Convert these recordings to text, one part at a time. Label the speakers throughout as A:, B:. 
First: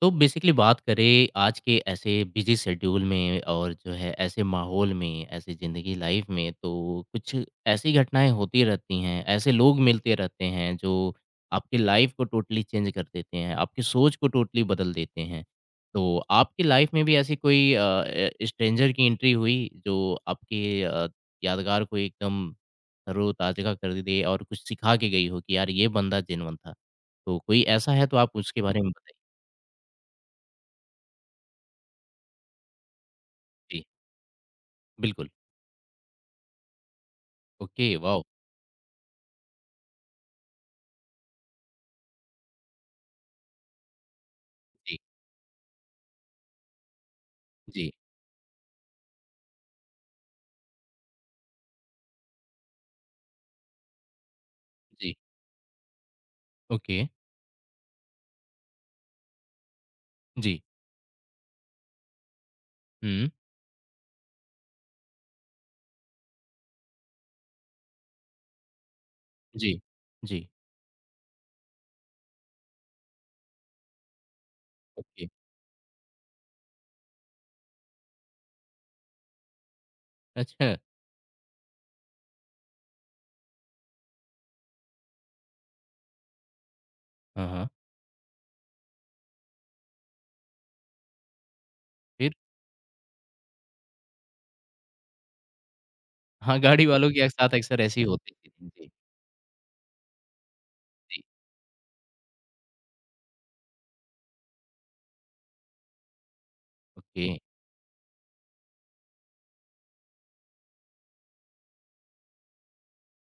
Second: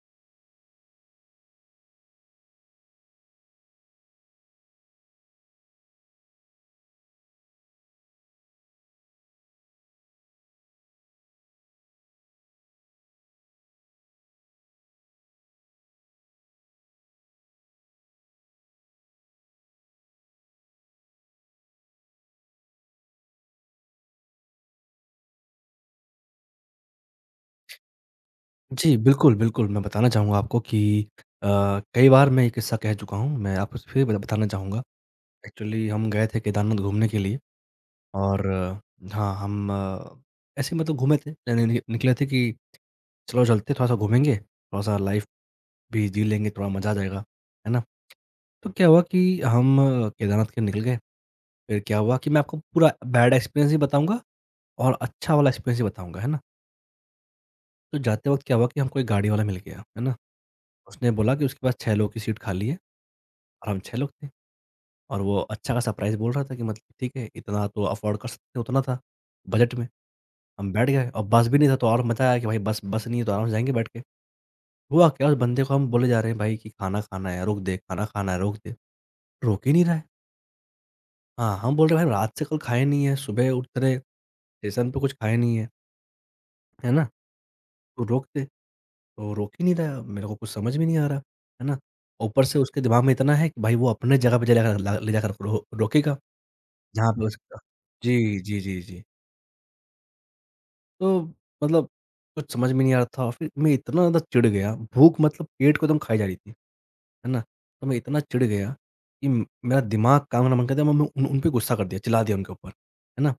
A: तो बेसिकली बात करें आज के ऐसे बिजी शेड्यूल में और जो है ऐसे माहौल में, ऐसे ज़िंदगी लाइफ में तो कुछ ऐसी घटनाएँ होती रहती हैं, ऐसे लोग मिलते रहते हैं जो आपकी लाइफ को टोटली चेंज कर देते हैं, आपकी सोच को टोटली बदल देते हैं। तो आपकी लाइफ में भी ऐसी कोई स्ट्रेंजर की एंट्री हुई जो आपके यादगार को एकदम तरोताज़ा कर दे और कुछ सिखा के गई हो कि यार ये बंदा जेनुइन था? तो कोई ऐसा है तो आप उसके बारे में
B: जी,
A: बताइए?
B: बिल्कुल, बिल्कुल। मैं बताना चाहूँगा आपको कि अ, कई बार मैं ये किस्सा कह चुका हूँ। मैं आपको फिर बत बताना चाहूँगा।
A: बिल्कुल,
B: एक्चुअली हम गए थे केदारनाथ घूमने के लिए
A: ओके, वॉव!
B: और हाँ, हम ऐसे ही मतलब घूमे थे। यानी नि निकले थे कि चलो चलते हैं, थोड़ा-सा घूमेंगे, थोड़ा-सा
A: जी,
B: लाइफ़ भी जी लेंगे, थोड़ा मज़ा आ जाएगा। है ना?
A: जी,
B: तो क्या हुआ कि हम केदारनाथ के निकल गए। फिर क्या हुआ कि मैं आपको पूरा बैड एक्सपीरियंस भी बताऊँगा और
A: जी,
B: अच्छा वाला एक्सपीरियंस भी बताऊँगा। है ना?
A: ओके,
B: तो जाते वक़्त क्या हुआ कि हमको एक गाड़ी वाला मिल गया। है ना?
A: जी,
B: उसने बोला कि उसके पास 6 लोगों की सीट खाली है
A: हुँ,
B: और हम 6 लोग थे और वो अच्छा-खासा प्राइस बोल रहा था कि मतलब ठीक है, इतना तो अफ़ोर्ड कर सकते हैं, उतना था
A: जी,
B: बजट में।
A: जी,
B: हम बैठ गए और बस भी नहीं था तो और मज़ा आया कि भाई बस बस नहीं है तो आराम से जाएँगे बैठ के। हुआ
A: ओके,
B: क्या उस बंदे को हम बोले जा रहे हैं भाई कि खाना खाना है, रोक दे, खाना खाना है, रोक दे। रोक ही नहीं रहा है।
A: अच्छा,
B: हाँ, हम बोल रहे हैं भाई रात से कल खाए नहीं है, सुबह उतरे, स्टेशन पे कुछ खाए नहीं है, है ना?
A: हाँ, हाँ,
B: तो रोक दे। तो रोक ही नहीं रहा है, मेरे को कुछ समझ में नहीं आ रहा, है ना?
A: फिर?
B: ऊपर से उसके दिमाग में इतना है कि भाई वो अपने जगह पे ले जाकर ला ले जाकर रो रोकेगा।
A: हाँ, गाड़ी वालों
B: जहाँ पे
A: के साथ
B: उसका
A: अक्सर ऐसी होती
B: जी,
A: थी,
B: जी, जी,
A: जी,
B: जी। तो
A: जी,
B: मतलब कुछ समझ में नहीं आ रहा था और फिर मैं इतना ज़्यादा चिढ़ गया, भूख मतलब पेट को एकदम खाई जा रही थी,
A: ओके,
B: है ना? तो मैं इतना चिढ़ गया कि म मेरा दिमाग काम करना बंद कर दिया, मैंने उन उन पे गुस्सा कर दिया, चिल्ला दिया उनके ऊपर, है ना?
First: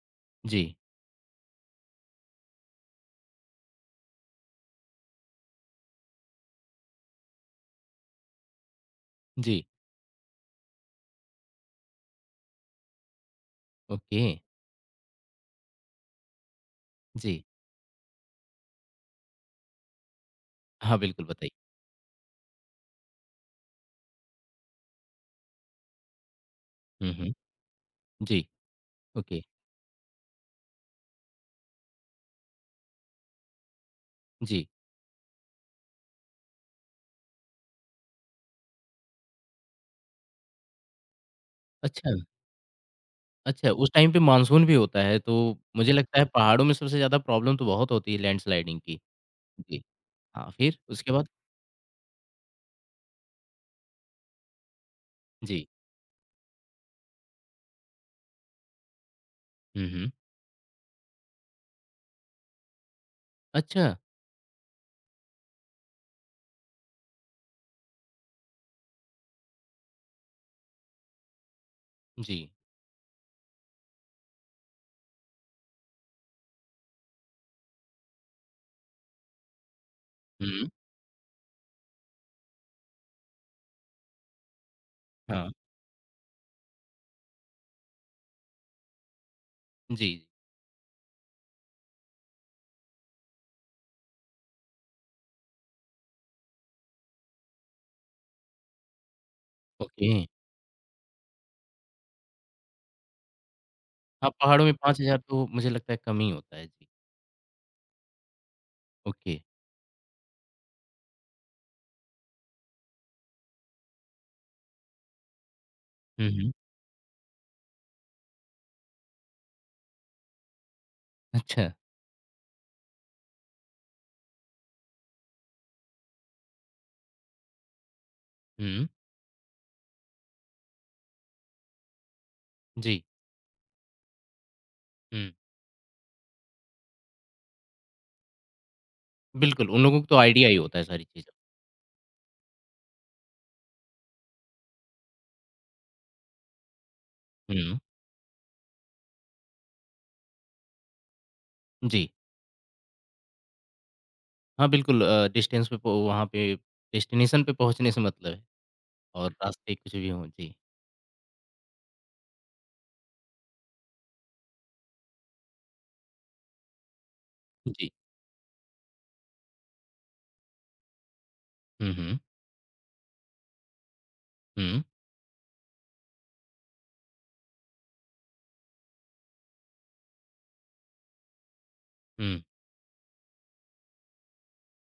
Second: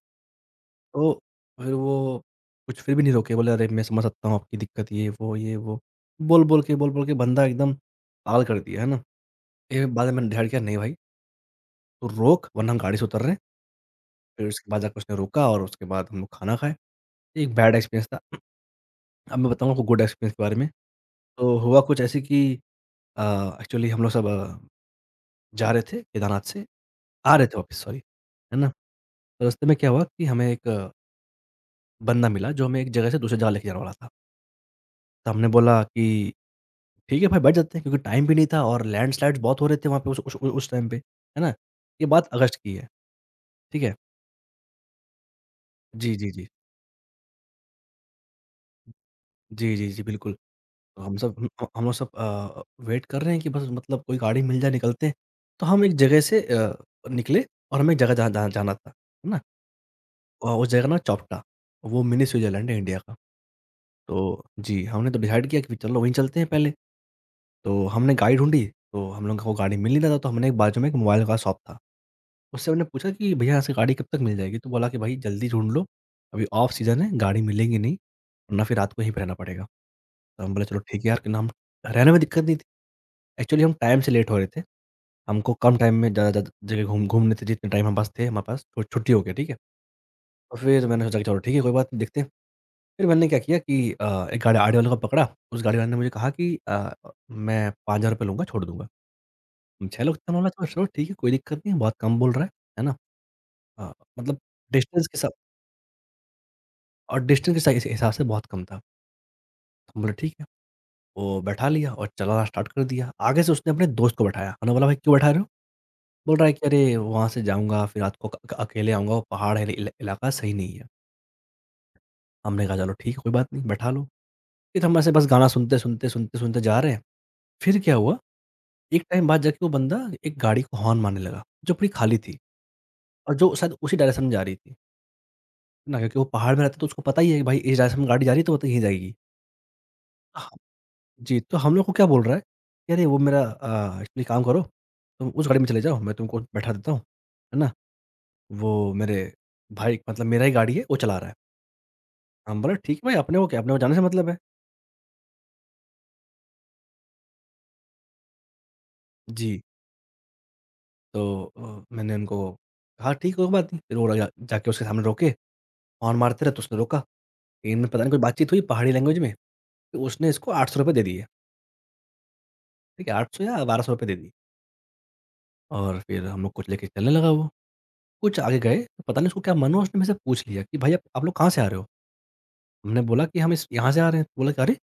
A: जी,
B: तो फिर वो कुछ फिर भी नहीं रोके, बोले, "अरे! मैं समझ सकता हूँ आपकी दिक्कत, ये, वो, ये, वो।" बोल-बोल के बंदा एकदम पागल कर दिया, है ना?
A: जी,
B: फिर बाद में मैंने ध्यान किया, "नहीं भाई, तू रोक वरना हम गाड़ी से उतर रहे हैं।"
A: ओके,
B: फिर उसके बाद जाके उसने रोका और उसके बाद हम लोग खाना खाए।
A: जी,
B: एक बैड एक्सपीरियंस था। अब मैं बताऊँ आपको गुड एक्सपीरियंस के बारे में।
A: हाँ, बिल्कुल बताइए।
B: तो हुआ कुछ ऐसे कि अ, एक्चुअली हम लोग सब जा रहे थे केदारनाथ से
A: हुँ, हुँ,
B: आ रहे थे वापस सॉरी,
A: जी,
B: है ना?
A: ओके,
B: तो रास्ते में क्या हुआ कि हमें एक बंदा मिला जो हमें एक जगह से दूसरी जगह लेके जाने वाला था।
A: जी,
B: तो हमने बोला कि ठीक है भाई बैठ जाते हैं क्योंकि टाइम भी नहीं था और लैंडस्लाइड्स बहुत हो रहे थे वहाँ पे उस टाइम पे, है ना? ये
A: अच्छा,
B: बात अगस्त की है।
A: अच्छा,
B: ठीक
A: उस
B: है?
A: टाइम पे मानसून भी होता है, तो मुझे
B: जी,
A: लगता है
B: जी, जी।
A: पहाड़ों में सबसे ज़्यादा प्रॉब्लम तो बहुत होती है लैंडस्लाइडिंग की।
B: जी,
A: जी,
B: जी, जी, बिल्कुल।
A: हाँ, फिर उसके बाद?
B: हम लोग सब वेट कर रहे हैं कि बस मतलब कोई गाड़ी मिल जाए निकलते हैं। तो
A: जी,
B: हम एक जगह से निकले और हमें एक जगह जहाँ जहाँ जाना था, है ना?
A: हुँ, हुँ,
B: उस जगह का नाम चोपटा, वो मिनी स्विट्ज़रलैंड है इंडिया का।
A: अच्छा,
B: तो जी, हमने तो डिसाइड किया कि चलो वहीं चलते हैं पहले। तो हमने गाड़ी ढूँढी, तो हम लोगों को गाड़ी मिल नहीं रहा था, तो हमने एक बाजू में एक मोबाइल का शॉप था।
A: जी,
B: उससे हमने पूछा कि भैया यहाँ से गाड़ी कब तक मिल जाएगी? तो बोला कि भाई जल्दी ढूँढ लो, अभी ऑफ सीज़न है गाड़ी मिलेगी नहीं, वरना फिर रात को यहीं पे रहना पड़ेगा। तो हम बोले
A: हुँ,
B: चलो ठीक है यार, कि ना हम रहने में दिक्कत नहीं थी। एक्चुअली हम टाइम से लेट हो रहे थे।
A: हाँ,
B: हमको कम टाइम में ज़्यादा ज़्यादा जगह घूमने थे जितने टाइम हमारे पास थे हमारे पास छुट्टी हो गया, ठीक है।
A: जी।
B: और फिर मैंने सोचा कि चलो ठीक है कोई बात नहीं देखते हैं। फिर मैंने क्या किया कि एक गाड़ी आड़े वाले को पकड़ा, उस गाड़ी वाले ने मुझे कहा कि मैं ₹5000 लूँगा, छोड़ दूँगा। 6
A: ओके।
B: लोग का मामला था चलो ठीक है, कोई दिक्कत नहीं है, बहुत कम बोल रहा है ना? अ,
A: हाँ,
B: मतलब
A: पहाड़ों में
B: डिस्टेंस
A: 5,000
B: के साथ
A: तो मुझे लगता है कम ही होता है। जी,
B: और डिस्टेंस के सा हिसाब से बहुत कम था।
A: ओके।
B: तो हम बोले ठीक है, वो बैठा लिया और चलाना स्टार्ट कर दिया। आगे से उसने अपने दोस्त को बैठाया। हमने बोला भाई क्यों बैठा रहे हो?
A: हुँ,
B: बोल रहा
A: हुँ।
B: है कि अरे वहाँ से जाऊँगा, फिर रात को अक अक अकेले आऊँगा, वो पहाड़ है इल इलाका सही नहीं है।
A: अच्छा।
B: हमने कहा चलो ठीक है, कोई बात नहीं, बैठा लो। फिर हम ऐसे बस गाना सुनते, सुनते, सुनते, सुनते जा रहे हैं। फिर क्या हुआ,
A: हुँ,
B: एक टाइम बाद जाके वो बंदा एक गाड़ी को हॉर्न मारने लगा, जो पूरी खाली थी।
A: जी।
B: और जो शायद उसी डायरेक्शन में जा रही थी,
A: हुँ,
B: है ना? क्योंकि वो पहाड़ में रहता है तो उसको पता ही है कि भाई इस डायरेक्शन में गाड़ी जा रही है तो वो तो यहीं जाएगी।
A: बिल्कुल, उन लोगों को तो आइडिया
B: हाँ।
A: ही होता है सारी चीज़ों।
B: जी, तो हम लोग को क्या बोल रहा है कि अरे, एक्चुअली काम करो, तुम उस गाड़ी में चले जाओ, मैं तुमको बैठा देता हूँ, है ना?
A: हुँ,
B: वो मेरे भाई मतलब मेरा ही गाड़ी है, वो चला रहा है।
A: जी।
B: हम बोले ठीक है भाई अपने को क्या, अपने को जाने से मतलब है।
A: हाँ, बिल्कुल डिस्टेंस पे पो वहाँ पे डेस्टिनेशन पे पहुँचने से मतलब है और
B: जी,
A: रास्ते कुछ भी हों। जी,
B: तो मैंने उनको कहा ठीक है कोई बात नहीं, फिर वो जा जाके उसके सामने रोके, हॉर्न मारते रहे तो उसने रोका। इनमें
A: जी।
B: पता नहीं कोई बातचीत हुई पहाड़ी लैंग्वेज में, तो उसने इसको ₹800 दे दिए,
A: हुँ, हुँ।
B: ठीक है? 800 या ₹1200 दे दिए।
A: हुँ,
B: और फिर हम लोग को लेके चलने लगा वो। कुछ आगे गए, तो पता नहीं उसको क्या मन हुआ उसने मुझसे पूछ लिया कि भई आप लोग कहाँ से आ रहे हो?
A: हुँ।
B: हमने बोला कि हम इस यहाँ से आ रहे हैं। बोला कि अरे!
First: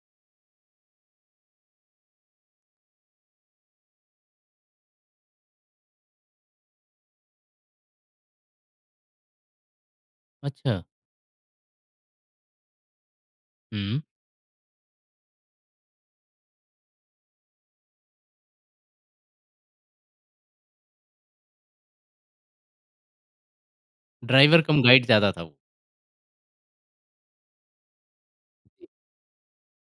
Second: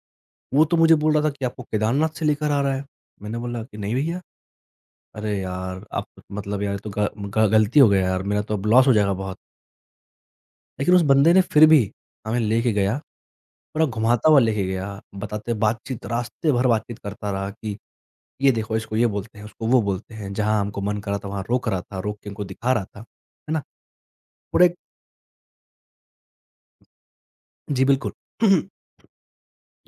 B: वो तो मुझे बोल रहा था कि आपको केदारनाथ से लेकर आ रहा है। मैंने बोला कि नहीं भईया। अरे यार! आप मतलब यार ये तो ग ग गलती हो गया यार, मेरा तो अब लॉस हो जाएगा बहुत।
A: अच्छा।
B: लेकिन उस बंदे ने फिर भी हमें लेके गया, पूरा
A: हुँ,
B: घुमाता हुआ लेके गया। बताते बातचीत रास्ते भर बातचीत करता रहा कि ये देखो इसको ये बोलते हैं, उसको वो बोलते हैं। जहाँ हमको मन करा था वहाँ रोक रहा था, रोक के हमको दिखा रहा था। है ना?
A: ड्राइवर
B: पूरा एक
A: कम गाइड ज़्यादा था वो।
B: जी, बिल्कुल।
A: जी,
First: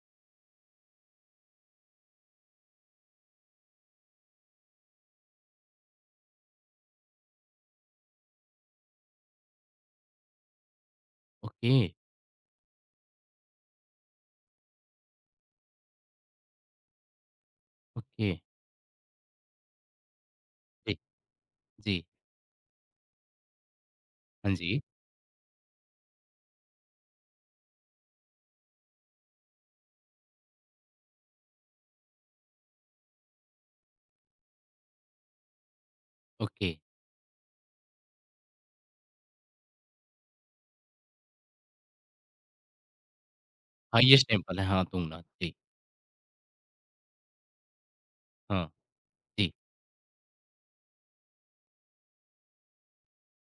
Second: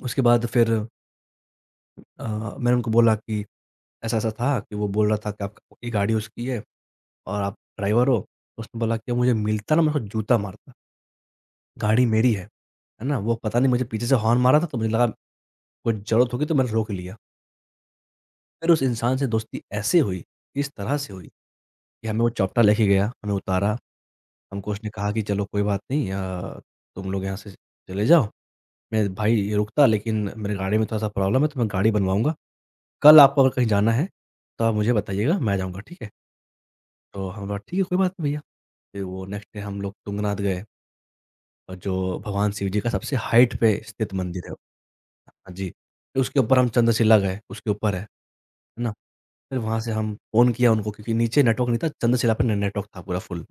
B: उसके बाद फिर अ, मैंने उनको बोला कि ऐसा-ऐसा था कि वो बोल रहा था कि आप ये गाड़ी उसकी है और आप ड्राइवर हो। तो उसने बोला कि मुझे मिलता ना मैं उसको जूता मारता।
A: ओके,
B: गाड़ी मेरी है ना? वो पता नहीं मुझे पीछे से हॉर्न मारा था तो मुझे लगा कुछ ज़रूरत होगी तो मैंने रोक लिया।
A: ओके।
B: फिर उस इंसान से दोस्ती ऐसे हुई, इस तरह
A: जी,
B: से हुई
A: जी।
B: कि हमें वो चॉप्टा लेके गया, हमें उतारा।
A: हाँ
B: हमको
A: जी,
B: उसने कहा कि चलो कोई बात नहीं तुम लोग यहाँ से चले जाओ। मैं भाई ये रुकता लेकिन मेरे गाड़ी में थोड़ा-सा प्रॉब्लम है तो मैं गाड़ी बनवाऊँगा। कल आपको अगर कहीं जाना है, तो आप मुझे बताइएगा, मैं जाऊँगा, ठीक है?
A: ओके।
B: तो हमने बोला, "ठीक है, कोई बात नहीं भैया।" फिर वो नेक्स्ट डे हम लोग तुंगनाथ गए और जो भगवान शिव जी का सबसे हाइट पे स्थित
A: हाईएस्ट
B: मंदिर है।
A: टेम्पल है हाँ, तुंगनाथ।
B: हाँ
A: जी,
B: जी, फिर उसके ऊपर हम चंद्रशिला गए, उसके ऊपर है
A: हाँ,
B: ना?
A: जी।
B: फिर वहाँ से हम फ़ोन किया उनको क्योंकि नीचे नेटवर्क नहीं था, चंद्रशिला पे ने नेटवर्क था पूरा फुल।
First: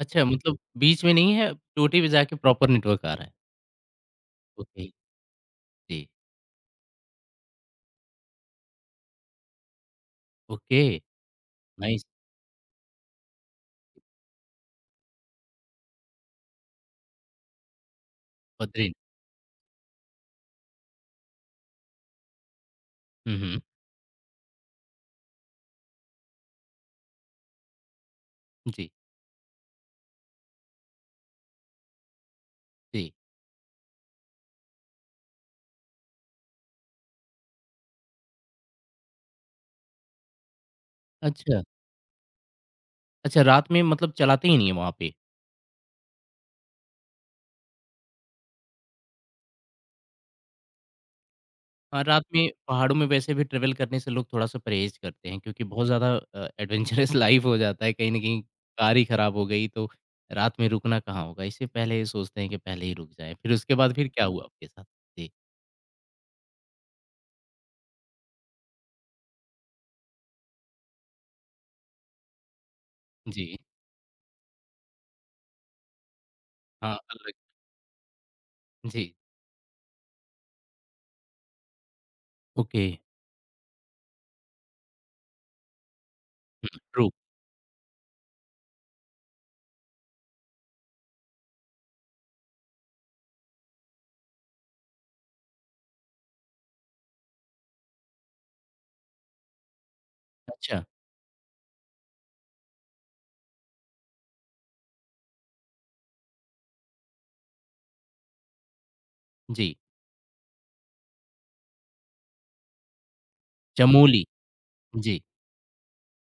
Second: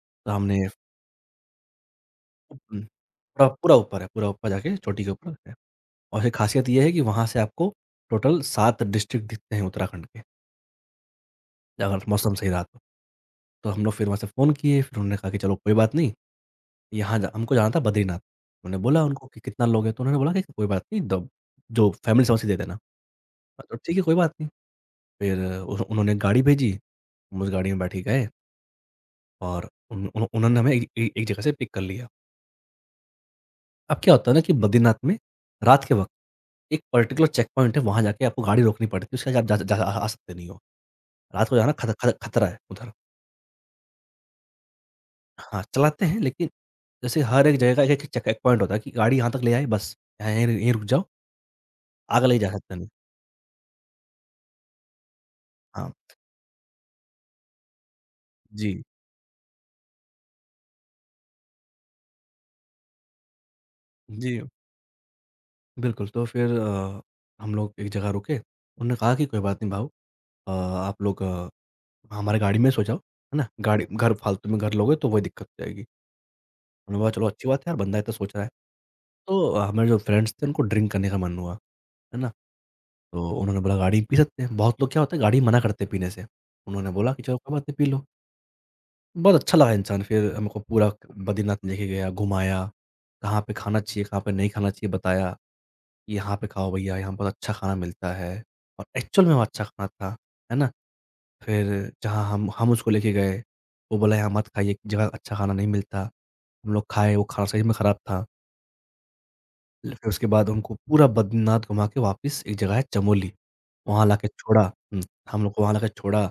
A: अच्छा,
B: तो
A: मतलब
B: हमने
A: बीच में नहीं है, चोटी पे जाके प्रॉपर नेटवर्क आ रहा है।
B: पूरा पूरा ऊपर है, पूरा ऊपर जाके
A: ओके,
B: चोटी के ऊपर है
A: जी,
B: और ये खासियत ये है कि वहाँ से आपको टोटल 7 डिस्ट्रिक्ट दिखते हैं उत्तराखंड के।
A: ओके, नाइस,
B: अगर मौसम सही रहा तो। तो हम लोग फिर वहाँ से फ़ोन किए, फिर उन्होंने कहा कि चलो कोई बात नहीं, यहाँ जा हमको जाना था बद्रीनाथ। उन्होंने
A: बदरीन।
B: बोला उनको कि कितना लोगे? तो उन्होंने बोला कि कोई बात नहीं द जो फैमिली समझ के दे देना।
A: हुँ, हुँ,
B: मैं तो ठीक है कोई बात नहीं। फिर उन्होंने गाड़ी भेजी, हम उस गाड़ी में बैठ के गए
A: जी,
B: और उन उन्हो उन्होंने हमें ए ए एक जगह से पिक कर लिया।
A: जी।
B: अब क्या होता है ना कि बद्रीनाथ में रात के वक़्त एक पर्टिकुलर चेक पॉइंट है, वहाँ जाके आपको गाड़ी रोकनी पड़ती है, उसके आगे आप जा जा आ आ सकते नहीं हो। रात को
A: अच्छा,
B: जाना खत खत खतरा है उधर।
A: अच्छा रात में मतलब चलाते ही नहीं है वहाँ पे।
B: हाँ, चलाते हैं लेकिन जैसे हर एक जगह का एक-एक चेक एक पॉइंट होता है कि गाड़ी यहाँ तक ले आए बस, यहाँ यहीं यहीं रुक जाओ,
A: हाँ, रात
B: आगे ले
A: में
B: जा सकते नहीं।
A: पहाड़ों में वैसे भी ट्रैवल करने से लोग थोड़ा-सा परहेज़ करते हैं क्योंकि बहुत
B: हाँ,
A: ज़्यादा एडवेंचरस लाइफ़ हो जाता है, कहीं न कहीं
B: जी।
A: कार ही खराब हो गई तो रात में रुकना कहाँ होगा, इससे पहले ये सोचते हैं कि पहले ही रुक जाएँ। फिर उसके बाद फिर क्या
B: जी,
A: हुआ आपके साथ? जी,
B: बिल्कुल तो फिर हम लोग एक जगह रुके, उन्होंने कहा कि कोई बात नहीं भाऊ आप लोग हमारे गाड़ी में सो जाओ, है ना?
A: जी,
B: गाड़ी घर फालतू में घर लोगे तो वही दिक्कत हो जाएगी।
A: हाँ,
B: हमने बोला चलो
A: अलग
B: अच्छी बात है यार बंदा इतना सोच रहा है।
A: जी,
B: तो हमारे जो फ्रेंड्स थे उनको ड्रिंक करने का मन हुआ, है ना?
A: ओके,
B: तो उन्होंने बोला गाड़ी में पी सकते हैं। बहुत लोग क्या होता है गाड़ी में मना करते हैं पीने से। उन्होंने
A: ट्रू,
B: बोला कि चलो कोई बात नहीं पी लो। बहुत अच्छा लगा इंसान फिर हमको पूरा बद्रीनाथ लेके गया, घुमाया, कहाँ पे खाना चाहिए, कहाँ पे नहीं खाना चाहिए बताया, कि यहाँ पे खाओ भैया, यहाँ बहुत अच्छा खाना मिलता है और एक्चुअल में वहाँ अच्छा खाना था, है ना?
A: अच्छा,
B: फिर जहाँ हम उसको लेके गए, वो बोला यहाँ मत खाइए, एक जगह अच्छा खाना नहीं मिलता। हम लोग खाए, वो खाना सही में खराब था।
A: जी,
B: ल फिर उसके बाद उनको पूरा बद्रीनाथ घुमा के वापस एक जगह है चमोली, वहाँ
A: चमोली।
B: लाके छोड़ा। हुँ,
A: जी,
B: हम लोग को वहाँ लाके छोड़ा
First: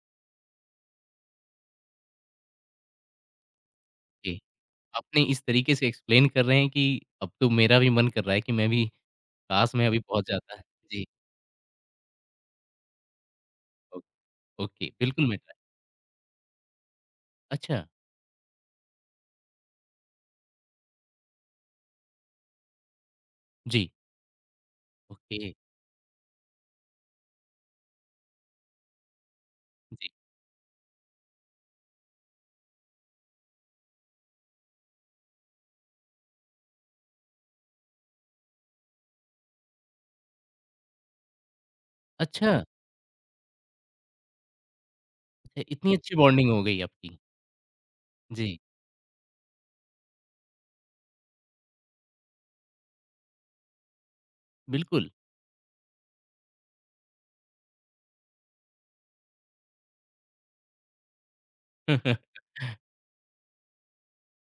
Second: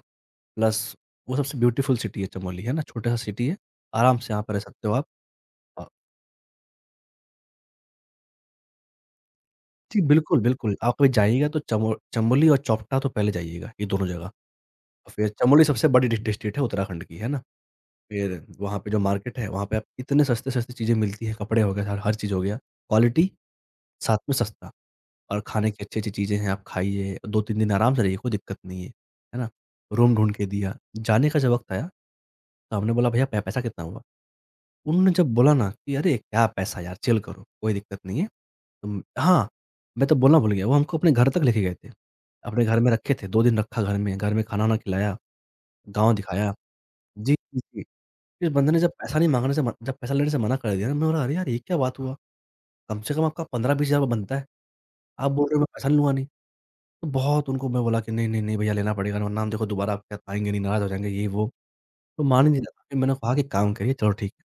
B: प्लस वो सबसे ब्यूटीफुल सिटी है चमोली, है ना? छोटा-सा सिटी है, आराम से
A: जी।
B: यहाँ पे रह सकते हो आप।
A: आपने इस तरीके
B: अ,
A: से एक्सप्लेन कर रहे हैं कि अब तो मेरा भी मन कर रहा है कि मैं भी काश मैं अभी
B: जी,
A: पहुँच
B: बिल्कुल,
A: जाता। है।
B: बिल्कुल। आप
A: जी,
B: कभी जाइएगा तो चमोली और चोपटा तो पहले जाइएगा, ये
A: ओ
B: दोनों जगह। और
A: ओके, बिल्कुल
B: फिर
A: मैं ट्राई
B: चमोली सबसे बड़ी डिस्ट्रिक्ट है उत्तराखंड की, है ना?
A: अच्छा,
B: फिर वहाँ पे जो मार्केट है, वहाँ पे आप इतने सस्ते-सस्ते चीज़ें मिलती हैं, कपड़े हो गए, हर हर चीज़ हो गया। क्वालिटी,
A: जी,
B: साथ में सस्ता। और
A: ओके,
B: खाने की अच्छी-अच्छी चीज़ें हैं, आप खाइए, 2-3 दिन आराम से रहिए, कोई दिक्कत नहीं है। है ना?
A: जी।
B: रूम ढूँढ के दिया। जाने का जब वक़्त आया, तो हमने बोला, "भैया पै पैसा कितना हुआ?" उन्होंने जब बोला ना कि "अरे! क्या पैसा यार, चिल करो, कोई दिक्कत नहीं है।" तुम हाँ, मैं तो बोलना भूल गया, वो हमको अपने घर तक लेके गए थे।
A: अच्छा,
B: अपने घर में रखे थे, 2 दिन रखा घर में खाना-वाना खिलाया,
A: अच्छा इतनी
B: गाँव
A: अच्छी बॉन्डिंग
B: दिखाया।
A: हो गई आपकी।
B: जी, जी, जी। फिर
A: जी,
B: बंदे ने जब पैसा नहीं माँगने से मन जब पैसा लेने से मना कर दिया ना, मैं बोला, "अरे यार, ये क्या बात हुआ? कम से कम आपका 15-20 हज़ार बनता है,
A: बिल्कुल।
B: आप बोल रहे हो मैं पैसा नहीं लूँगा नहीं।" तो बहुत उनको मैं बोला कि नहीं, नहीं, नहीं भैया लेना पड़ेगा वरना हम देखो दोबारा आपके यहाँ आएँगे नहीं, नाराज़ हो जाएँगे ये वो। तो मान ही नहीं रहा था, फिर मैंने कहा कि काम करिए चलो ठीक है।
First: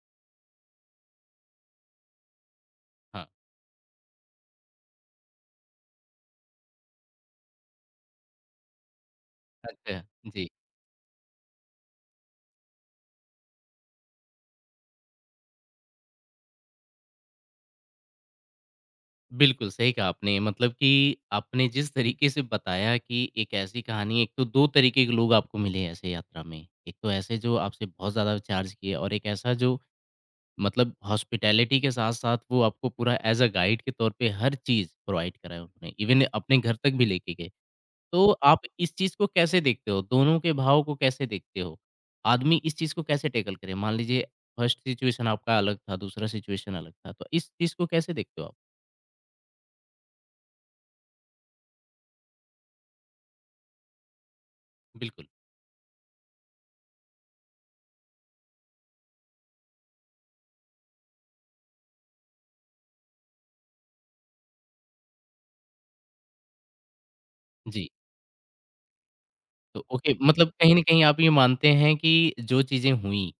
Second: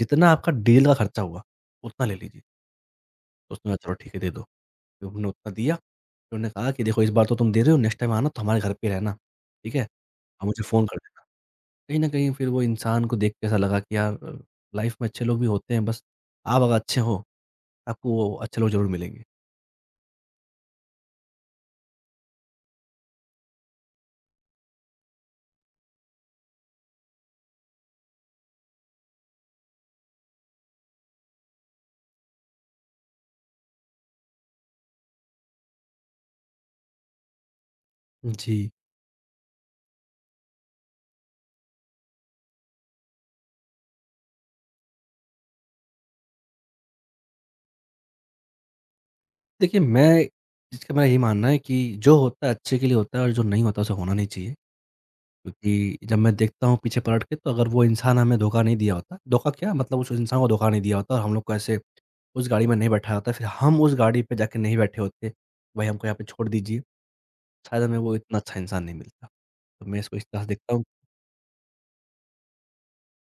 B: जितना आपका डील का खर्चा हुआ, उतना ले लीजिए।
A: हाँ,
B: तो उसने कहा चलो ठीक है दे दो। तो हमने उतना दिया, फिर उन्होंने कहा कि देखो इस बार तो तुम दे रहे हो नेक्स्ट टाइम आना तो हमारे घर पे रहना, ठीक है?
A: अच्छा,
B: और
A: जी।
B: मुझे फ़ोन कर देना। कहीं न कहीं फिर वो इंसान को देख के ऐसा लगा कि यार लाइफ़ में अच्छे लोग भी होते हैं बस आप अगर अच्छे हो, आपको वो अच्छे लोग ज़रूर मिलेंगे।
A: बिल्कुल, सही कहा आपने मतलब कि आपने जिस तरीके से बताया कि एक ऐसी कहानी एक तो 2 तरीके के लोग आपको मिले ऐसे यात्रा में। एक तो ऐसे जो आपसे बहुत ज़्यादा चार्ज किए और एक ऐसा जो मतलब हॉस्पिटैलिटी के साथ-साथ वो आपको पूरा एज़ अ गाइड के तौर पे हर चीज़ प्रोवाइड कराया उन्होंने, इवन अपने घर तक भी लेके गए। तो आप
B: जी।
A: इस चीज़ को कैसे देखते हो? दोनों के भाव को कैसे देखते हो? आदमी इस चीज़ को कैसे टैकल करे? मान लीजिए फर्स्ट सिचुएशन आपका अलग था, दूसरा सिचुएशन अलग था, तो इस चीज़ को कैसे देखते हो आप?
B: देखिए, मैं जिसका मेरा ये मानना है कि जो होता है अच्छे के लिए होता है और जो नहीं होता उसे होना नहीं चाहिए।
A: बिल्कुल,
B: क्योंकि जब मैं देखता हूँ पीछे पलट के तो अगर वो इंसान हमें धोखा नहीं दिया होता, धोखा क्या मतलब उस इंसान को धोखा नहीं दिया होता और हम लोग को ऐसे उस गाड़ी में नहीं बैठाया होता, फिर हम उस गाड़ी पे जाके नहीं बैठे होते, "भई हमको यहाँ पे छोड़ दीजिए।" शायद
A: जी।
B: हमें वो इतना अच्छा इंसान नहीं मिलता।
A: तो
B: तो मैं
A: ओके
B: इसको इस तरह से
A: मतलब कहीं
B: देखता
A: न
B: हूँ।
A: कहीं आप ये मानते हैं कि जो चीज़ें हुईं,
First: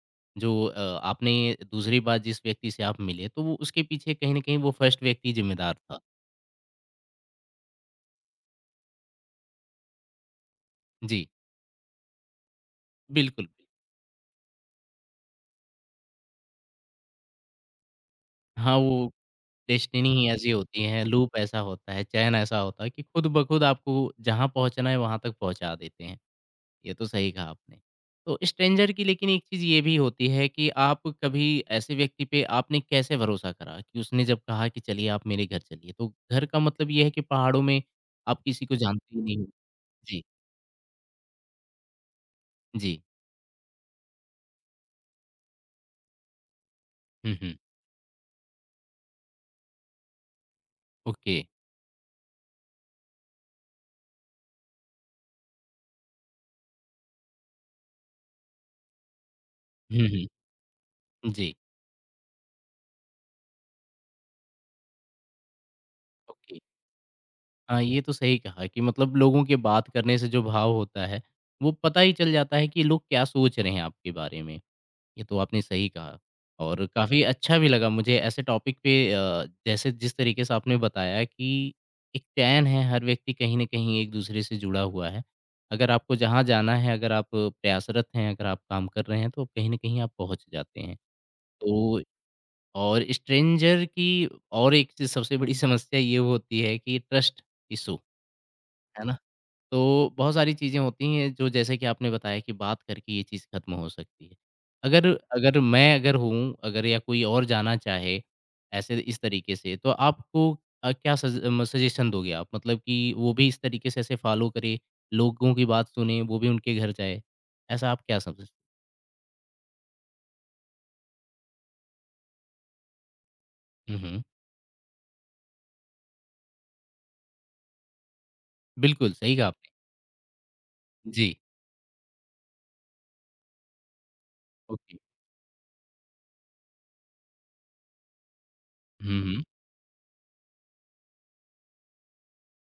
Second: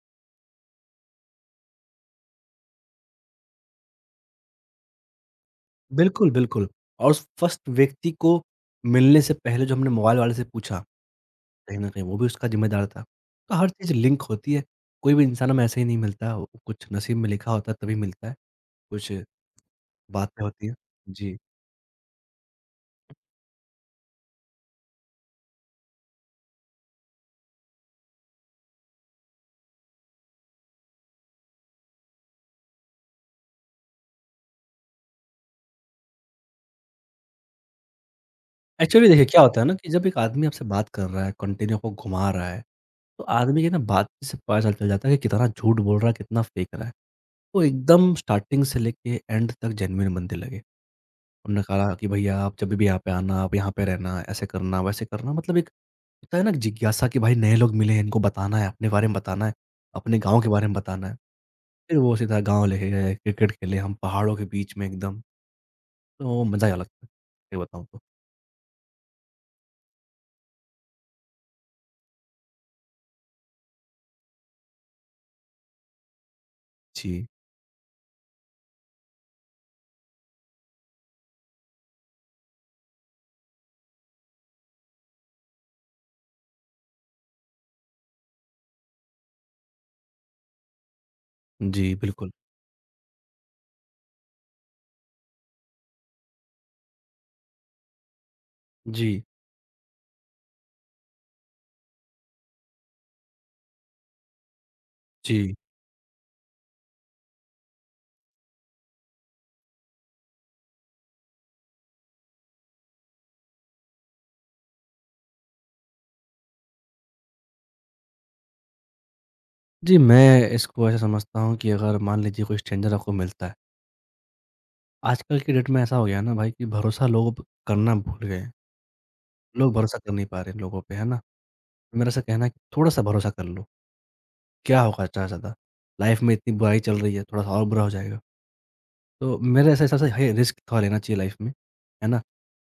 A: जो आपने दूसरी बार जिस व्यक्ति से आप मिले, तो वो उसके पीछे कहीं न कहीं वो फर्स्ट व्यक्ति ज़िम्मेदार था।
B: बिल्कुल, बिल्कुल और उस फर्स्ट व्यक्ति को मिलने से पहले जो हमने मोबाइल वाले से पूछा
A: जी।
B: कहीं न कहीं वो भी उसका ज़िम्मेदार था।
A: बिल्कुल।
B: तो हर चीज़ लिंक होती है, कोई भी इंसान हमें ऐसे ही नहीं मिलता, वो कुछ नसीब में लिखा होता है तभी मिलता है,
A: हाँ, वो
B: कुछ
A: डेस्टिनी ही
B: बातें
A: ऐसी
B: होती हैं।
A: होती है, लूप
B: जी,
A: ऐसा होता है, चयन ऐसा होता है कि खुद ब खुद आपको जहाँ पहुँचना है वहाँ तक पहुँचा देते हैं। ये तो सही कहा आपने। तो स्ट्रेंजर की लेकिन एक चीज़ ये भी होती है कि आप कभी ऐसे व्यक्ति पे आपने कैसे भरोसा करा कि उसने जब कहा कि चलिए आप मेरे घर चलिए, तो घर का मतलब ये है कि पहाड़ों में आप किसी को
B: एक्चुअली
A: जानते ही
B: देखिए
A: नहीं
B: क्या
A: हो?
B: होता है ना कि जब एक
A: जी,
B: आदमी आपसे बात कर रहा है, कंटिन्यू आपको घुमा रहा है,
A: जी।
B: तो आदमी की ना बातचीत से पता चल चल जाता है कि कितना झूठ बोल रहा है, कितना फेंक रहा है।
A: हुँ, हुँ।
B: वो एकदम स्टार्टिंग से लेके एंड तक जेन्युइन बनने लगे।
A: ओके।
B: उन्होंने कहा कि भैया आप जब भी यहाँ पे आना, आप यहाँ पे रहना, ऐसे करना, वैसे करना मतलब एक होता है ना जिज्ञासा कि भाई नए लोग मिले हैं, इनको बताना है, अपने बारे में बताना है,
A: हुँ,
B: अपने
A: हुँ।
B: गाँव के बारे में बताना है।
A: जी,
B: फिर वो सीधा गाँव लेके गए, क्रिकेट खेले हम पहाड़ों के बीच में एकदम, तो वो
A: ओके।
B: मज़ा ही अलग था, सही
A: हाँ,
B: बताऊँ तो।
A: ये तो सही कहा कि मतलब लोगों के बात करने से जो भाव होता है, वो पता ही चल जाता है कि लोग क्या सोच रहे हैं आपके बारे में। ये तो आपने सही कहा और काफ़ी
B: जी,
A: अच्छा भी लगा मुझे ऐसे टॉपिक पे जैसे जिस तरीके से आपने बताया कि एक चैन है, हर व्यक्ति कहीं न कहीं एक-दूसरे से जुड़ा हुआ है। अगर आपको जहाँ जाना है, अगर आप प्रयासरत हैं, अगर आप काम कर रहे हैं, तो कहीं न कहीं आप पहुँच जाते हैं।
B: जी,
A: तो
B: बिल्कुल।
A: और स्ट्रेंजर की और एक चीज़ सबसे बड़ी समस्या ये होती है कि ट्रस्ट इश्यू, है ना?
B: जी,
A: तो बहुत सारी चीज़ें होती हैं जो जैसे कि आपने बताया कि बात करके ये चीज़ खत्म हो सकती है। अगर
B: जी।
A: अगर मैं अगर हूँ, अगर या कोई और जाना चाहे, ऐसे इस तरीके से तो आपको क्या सज म सजेशन दोगे आप? मतलब कि वो भी इस तरीके से ऐसे फ़ॉलो करे, लोगों की बात सुने, वो भी उनके घर जाए, ऐसा आप क्या समझ
B: जी, मैं इसको ऐसा समझता हूँ कि अगर मान लीजिए कोई स्ट्रेंजर आपको मिलता है,
A: हुँ, हुँ।
B: आजकल की डेट में ऐसा हो गया है ना भाई कि भरोसा लोग करना भूल गए हैं।
A: बिल्कुल, सही कहा आपने।
B: लोग भरोसा कर नहीं पा रहे हैं लोगों पे, है ना?
A: जी,
B: मेरा ऐसा कहना है कि थोड़ा-सा भरोसा कर लो, क्या
A: ओके।
B: होगा इतना ज़्यादा? लाइफ़ में इतनी बुराई चल रही है, थोड़ा-सा और बुरा हो जाएगा।
A: हुँ,
B: तो
A: हुँ।
B: मेरे ऐसे हिसाब से है रिस्क थोड़ा लेना चाहिए लाइफ में, है ना?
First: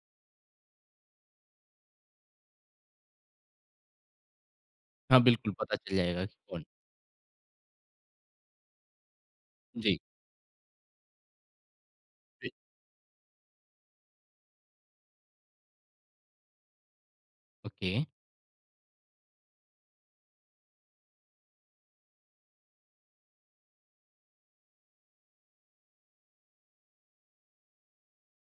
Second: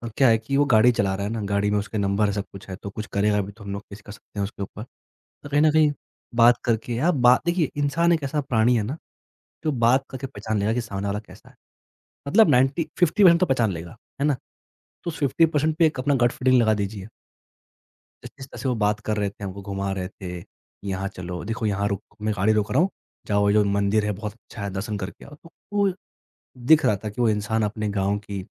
B: और क्या है कि वो गाड़ी चला रहा है ना, गाड़ी में उसके नंबर है, सब कुछ है, तो कुछ करेगा भी तो हम लोग केस कर सकते हैं उसके ऊपर।
A: हाँ,
B: तो
A: बिल्कुल
B: कहीं न
A: पता
B: कहीं
A: चल जाएगा कि
B: बात
A: कौन
B: करके या बात देखिए, इंसान एक ऐसा प्राणी है ना, जो
A: जी,
B: बात करके पहचान लेगा कि सामने वाला कैसा है। मतलब
A: जी।
B: 90 50% तो पहचान लेगा, है ना? तो उस 50% पे एक अपना गट फीलिंग लगा दीजिए।
A: ओके,
B: जिस जिस तरह से वो बात कर रहे थे, हमको घुमा रहे थे, यहाँ चलो, देखो यहाँ रुक मैं गाड़ी रोक रहा हूँ, जाओ ये जो मंदिर है बहुत अच्छा है, दर्शन करके आओ। तो वो दिख रहा था कि वो इंसान अपने गाँव की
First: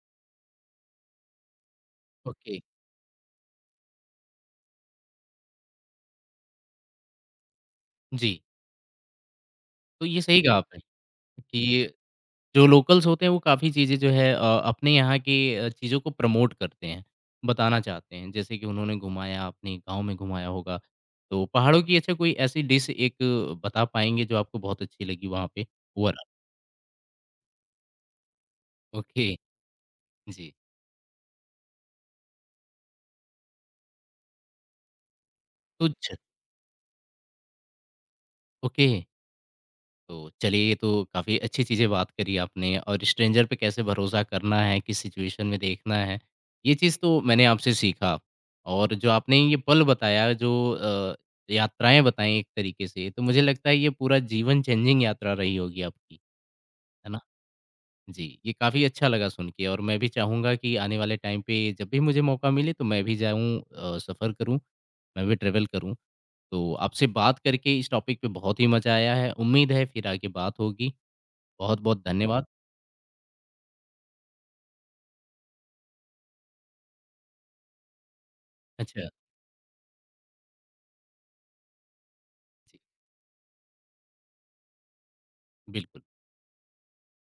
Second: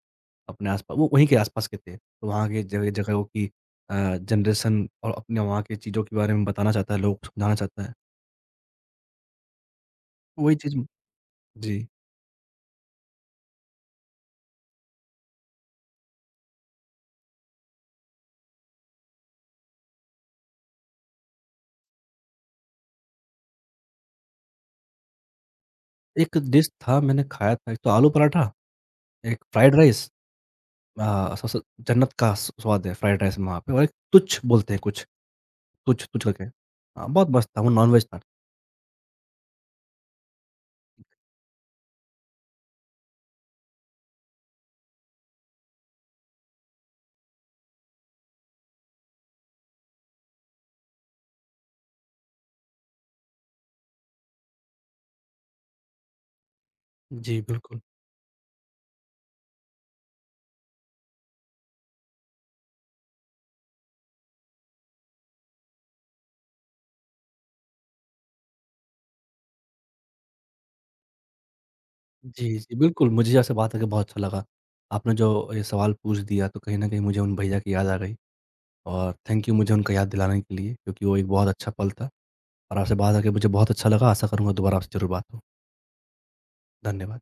B: अपने आस-पास वो वहीं के आस-पास के थे। तो वहाँ
A: ओके।
B: के जगह-जगहों की जनरेशन और अपने वहाँ की चीज़ों के बारे में बताना चाहता है, लोगों को समझाना चाहता है।
A: जी, तो ये सही
B: तो
A: कहा
B: वही चीज़
A: आपने
B: जी,
A: कि जो लोकल्स होते हैं वो काफ़ी चीज़ें जो है, अपने यहाँ की चीज़ों को प्रमोट करते हैं, बताना चाहते हैं। जैसे कि उन्होंने घुमाया, अपने गाँव में घुमाया होगा, तो पहाड़ों की अच्छा कोई ऐसी डिश एक बता पाएँगे जो आपको बहुत अच्छी लगी वहाँ पे? पुअर,
B: एक डिश था मैंने खाया था, एक तो आलू पराठा,
A: ओके,
B: एक फ्राइड राइस
A: जी,
B: सबसे जन्नत का स स्वाद है फ्राइड राइस में वहाँ पे और एक तुच्छ बोलते हैं कुछ, तुच्छ
A: कुछ
B: तुच्छ करके। बहुत मस्त था, वो नॉन-वेज था।
A: ओके। तो चलिए, ये तो काफ़ी अच्छी चीज़ें बात करी आपने और स्ट्रेंजर पे कैसे भरोसा करना है, किस सिचुएशन में देखना है, ये चीज़ तो मैंने आपसे सीखा। और जो आपने ये पल बताया, जो यात्राएँ बताई एक तरीके से, तो मुझे लगता है ये पूरा जीवन चेंजिंग यात्रा रही होगी आपकी, है ना?
B: जी, बिल्कुल।
A: जी, ये काफ़ी अच्छा लगा सुन के और मैं भी चाहूँगा कि आने वाले टाइम पे जब भी मुझे मौका मिले, तो मैं भी जाऊँ सफ़र करूँ, मैं भी ट्रैवल करूँ। तो आपसे बात करके इस टॉपिक पे बहुत ही मज़ा आया है। उम्मीद है फिर आगे बात होगी। बहुत-बहुत धन्यवाद।
B: जी, जी, बिल्कुल, मुझे आपसे बात करके बहुत अच्छा लगा। आपने जो ये सवाल पूछ दिया तो कहीं न कहीं मुझे उन भैया की याद आ गई।
A: अच्छा,
B: और थैंक यू मुझे उनका याद दिलाने के लिए क्योंकि वो एक बहुत अच्छा पल था और
A: जी,
B: आपसे बात करके मुझे बहुत अच्छा लगा। आशा करूँगा दोबारा आपसे ज़रूर बात हो।
A: बिल्कुल।
B: धन्यवाद।